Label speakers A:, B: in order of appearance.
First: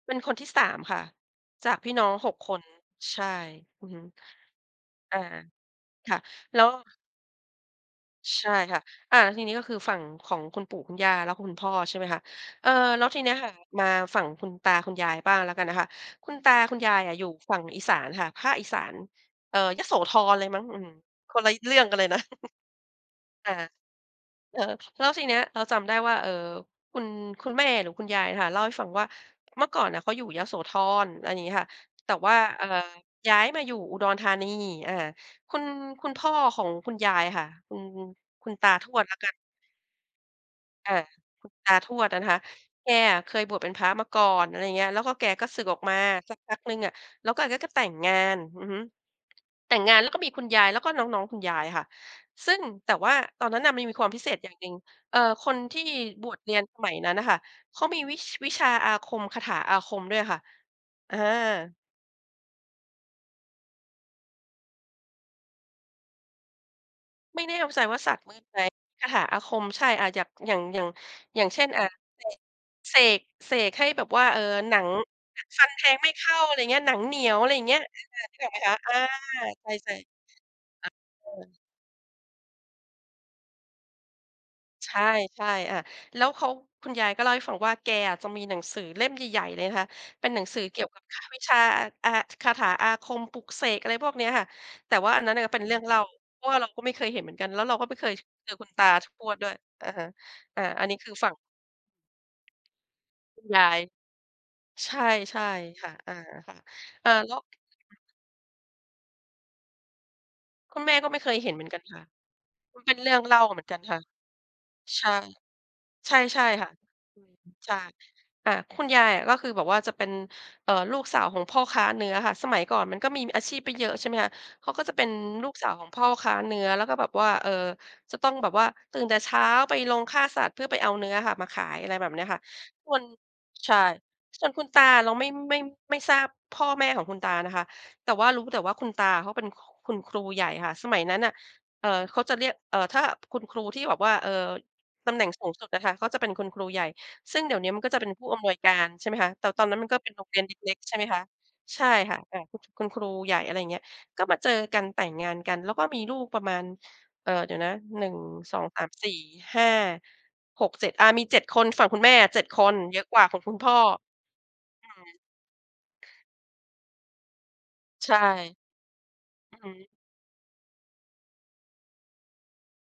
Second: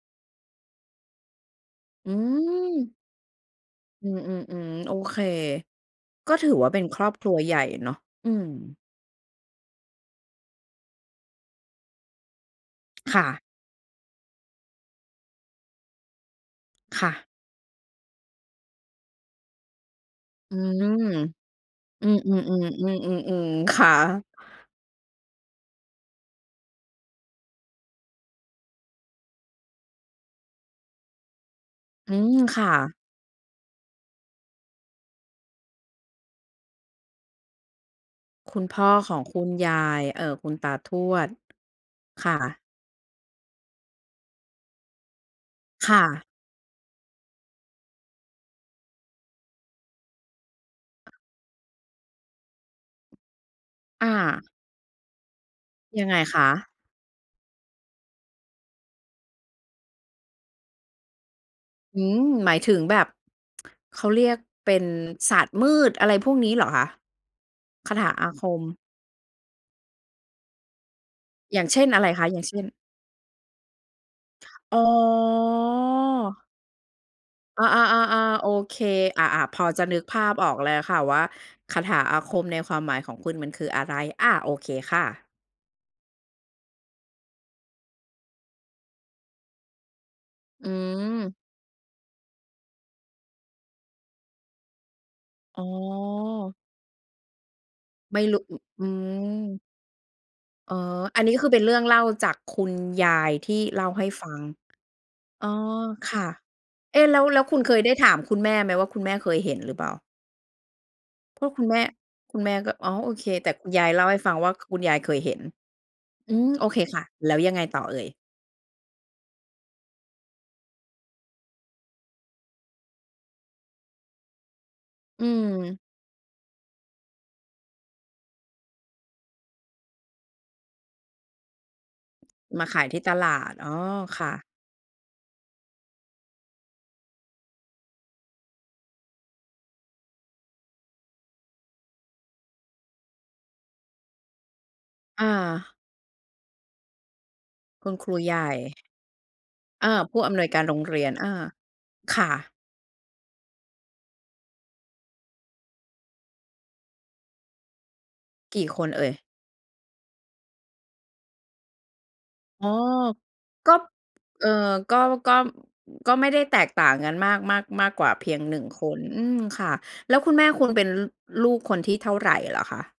A: เป็นคนที่ 3 ค่ะ จากพี่น้
B: อื
A: อง 6 คน
B: ม
A: ใช่ อือฮึ
B: อืม ๆ ๆ โอเ
A: อ
B: ค
A: า ค่ะ
B: ก็ถือ
A: แล้
B: ว่
A: ว
B: าเป็นครอบครัวใหญ่เนาะ อื
A: ใ
B: ม
A: ช่ค่ะ อา ทีนี้ก็คือฝั่งของคุณปู่คุณย่าแล้วคุณพ่อ ใช่ไหมคะ เออ แล้ว
B: ค
A: ที
B: ่
A: เนี้ย
B: ะ
A: ค่ะ มาฝั่งคุณตาคุณยายบ้างแล้วกันนะคะ คุณตาคุณยาย
B: ค่
A: อะ
B: ะ
A: อยู่ฝั่งอีสานค่ะ ภาคอีสาน เอ่อ ยโสธรเลย
B: อื
A: มั้ง
B: ม
A: อืม คนละ
B: อ
A: เรื่องกันเล
B: ื
A: ย
B: ม
A: นะ
B: ๆ ๆ อืม
A: ค่ะ
B: ๆ ๆ ค่ะ
A: เออ แล้วทีเนี้ยเราจำได้ว่า เอ่อ คุณ คุณแม่หรือคุณยายค่ะ เล่าให้ฟังว่า เมื่อก่อนน่ะเขาอยู่ยโสธร อะไรอย่างนี้ค่ะ แต
B: อื
A: ่ว่า
B: ม ค
A: เอ่
B: ่
A: อ
B: ะ
A: ย้ายมาอยู่อุดรธานี อา คุณ คุณพ่อของคุณยายค่ะ คุณ คุ
B: ค
A: ณ
B: ุ
A: ต
B: ณ
A: า
B: พ่
A: ท
B: อ
A: วด
B: ข
A: แล้
B: อ
A: ว
B: ง
A: กัน
B: คุณยาย เอ่อ คุณตาท
A: อา
B: วด
A: คุณตาทวดอะ
B: ค
A: นะ
B: ่
A: คะ
B: ะ
A: แกอะเคยบวชเป็นพระมาก่อน อะไรอย่างเงี้ย แล้วก็แกก็สึกออก
B: ค
A: มา
B: ่ะ
A: สักพักหนึ่งอะ แล้วแกก็แต่งงาน อือฮึ แต่งงานแล้วก็มีคุณยายแล้วก็น้อง ๆ คุณยายค่ะ ซึ่ง แต่ว่าตอนนั้นน่ะมันมีค
B: อ
A: วามพิเศษ
B: า
A: อย่างหนึ่ง เอ่อ คนที่
B: ยังไง
A: บว
B: ค
A: ชเรียน
B: ะ?
A: สมัยนั้นน่ะค่ะ เขามีวิ วิชาอาคม คาถาอาคมด้วยอะค่ะ อา
B: อืม หมายถึงแบบ เขาเรียก เป็นศาสตร์มืดอะไรพวกนี้เหรอคะ?
A: ไม่แน่ ว ใจ
B: คา
A: ว่า
B: ถ
A: ศ
B: า
A: าสตร
B: อ
A: ์
B: า
A: มื
B: ค
A: ดไหม
B: ม
A: คาถาอาคม ใช่ อ่า อย่าง อย่าง อย่าง อย่าง
B: อ
A: เ
B: ย
A: ช
B: ่
A: ่
B: าง
A: น
B: เช
A: อ่
B: ่
A: า
B: น อะไรคะ อย่างเช่น?
A: เสก เสก เสกให้แบบว่า เออ หน
B: อ๋
A: ัง หนังฟันแทงไม่เข้า
B: อ
A: อะไรเงี้ย หนังเหนียว อะไรอ
B: อ
A: ย่
B: า
A: างเงี้ย เออ ๆ
B: ๆ
A: นึ
B: ๆ ๆ
A: ก
B: โอ
A: ออกไหมค
B: เค
A: ะ? อา
B: อา ๆ พ
A: ใช
B: อ
A: ่
B: จะ
A: ๆ ค่ะ
B: นึกภาพออกแล้วค่ะว่า
A: เออ
B: คาถาอาคมในความหมายของคุณมันคืออะไร? อา โอเค
A: ใช
B: ค
A: ่
B: ่ะ
A: ๆ อา แล้วเขา คุณยายก็เล่าให้ฟังว่า แกอะก็มีหนังสือเล่มใหญ่ ๆ เลยนะคะ เป็นหนังสื
B: อ
A: อ
B: ื
A: เกี่ยวกับอ
B: ม
A: วิชชา อา ห คาถาอาคม ปลุกเสก อะไรพวกเนี้ยค่ะ แต่ว่าอันนั้นน่ะเ
B: อ
A: ป
B: ๋
A: ็น
B: อ
A: เรื่องเล่า เพราะว่าเราก็ไม่เคยเห็นเหมือนกัน แล้วเราก็ไม่เคย
B: ไม่รู้
A: เจ
B: อ
A: อคุณต
B: อื
A: าทวดด้วย
B: ม
A: อะฮะ อา
B: อ๋อ
A: อันนี้คือ
B: อัน
A: ฝั
B: นี้
A: ่ง
B: ก็คือเป็นเรื่องเล่าจากคุณยาย
A: คุ
B: ท
A: ณ
B: ี
A: ย
B: ่
A: า
B: เ
A: ย
B: ล่าให้ฟัง
A: ใช่
B: อ๋อ
A: ๆ ค่ะ อ
B: ค
A: า
B: ่ะ
A: ค่ะ
B: เอ๊ะ
A: อ่า
B: แล้ว
A: แล
B: แ
A: ้
B: ล
A: ว
B: ้วคุณเคยได้ถามคุณแม่ไหมว่า คุณแม่เคยเห็นหรือเปล่า?
A: คุณแม่ก็ไม่เคย
B: พ
A: เ
B: ว
A: ห
B: ก
A: ็นเ
B: คุ
A: หมือ
B: ณ
A: น
B: แม
A: กัน
B: ่
A: ค่ะ
B: คุณแม่ก็
A: มัน
B: อ
A: เ
B: ๋
A: ป
B: อ
A: ็นเ
B: โ
A: ร
B: อ
A: ื่อง
B: เค
A: เล่า
B: แต
A: ม
B: ่
A: าเหม
B: ค
A: ื
B: ุ
A: อน
B: ณ
A: กั
B: ย
A: น
B: าย
A: ค่
B: เ
A: ะ
B: ล่าให้ฟังว่าคุณยาย
A: ใช
B: เค
A: ่
B: ยเห็น
A: ใ
B: อื
A: ช่
B: ม
A: ๆ
B: โ
A: ค
B: อ
A: ่ะ
B: เคค่ะ แล้วยังไง
A: ใช่
B: ต่อเอ่ย?
A: อ่า คุณยายอะว่า คือแบบว่าจะเป็น เอ่อ ลูกสาวของพ่อค้าเนื้อค่ะ สมัยก่อนมันก็มีอาชีพไม่เยอะ ใช่ไหมคะ เขาก็จะเป็น
B: อื
A: ลูกสาว
B: ม
A: ของพ่อค้าเนื้อ แล้วก็แบบว่า เอ่อ จะต้องแบบว่าตื่นแต่เช้าไปโรงฆ่าสัตว์เพื่อไปเอาเนื้อค่ะมาขาย อะไรแบบเนี้ยค่ะ
B: มาขาย
A: ส่
B: ที
A: ว
B: ่
A: น
B: ตลาด อ๋
A: ใ
B: อ
A: ช่
B: ค่ะ
A: ส่วนคุณตาอะเราไม่ ไม่ ไม่ทราบพ่อแม่ของคุณตานะคะ แต่ว่ารู้แต่ว่าคุณตาอะเขาเป็นคุณครูใหญ่ค่ะ สมัยนั้นน่ะ เอ่อ เขาจะเรียก เอ่อ ถ้าคุณครูที่แบบว่า เอ่อ ตำแห
B: อ
A: น่งสูงสุด
B: า
A: อะค่ะ เขาจะเป็นคุณครูใหญ่ ซึ่งเดี๋ยวนี้อะมัน
B: ค
A: ก
B: ุ
A: ็
B: ณ
A: จะเ
B: ค
A: ป็
B: ร
A: น
B: ู
A: ผู้
B: ใหญ
A: อำนวยก
B: ่
A: าร ใช่ไหมคะ แต่ตอนนั้นม
B: อ
A: ัน
B: า
A: ก็เป็น
B: ผู
A: โร
B: ้
A: ง
B: อ
A: เร
B: ำ
A: ี
B: น
A: ยน
B: วย
A: เ
B: การ
A: ล
B: โ
A: ็
B: ร
A: ก
B: ง
A: ๆ ใช
B: เ
A: ่
B: ร
A: ไห
B: ี
A: ม
B: ยน
A: คะ
B: อา
A: ใช่ค่
B: ค
A: ะ
B: ่
A: อ่า
B: ะ
A: คุณ คุณครูใหญ่ อะไรอย่างเงี้ย ก็มาเจอกัน แต่งงานกัน แล้วก็มีลูกประมาณ เอ่อ เดี๋ยวนะ หนึ่งส
B: ก
A: อ
B: ี
A: ง
B: ่
A: ส
B: ค
A: าม
B: นเอ
A: ส
B: ่
A: ี
B: ย?
A: ่ห้าหกเจ็ด อา มี 7 คน ฝั่งคุณแม่อะ 7 ค
B: อ๋อ
A: น เยอะกว่าของคุณพ
B: ก็
A: ่อ
B: เอ่อ
A: อ
B: ก็
A: ืม
B: ก็ ก็ไม่ได้แตกต่างกันมาก มาก มากกว
A: ใ
B: ่
A: ช
B: า
A: ่
B: เพียง 1 คน อืม
A: อื
B: ค่ะ
A: ม
B: แล้วคุณแม่คุณเป็น ล ลูกคนที่เท่าไรเหรอคะ?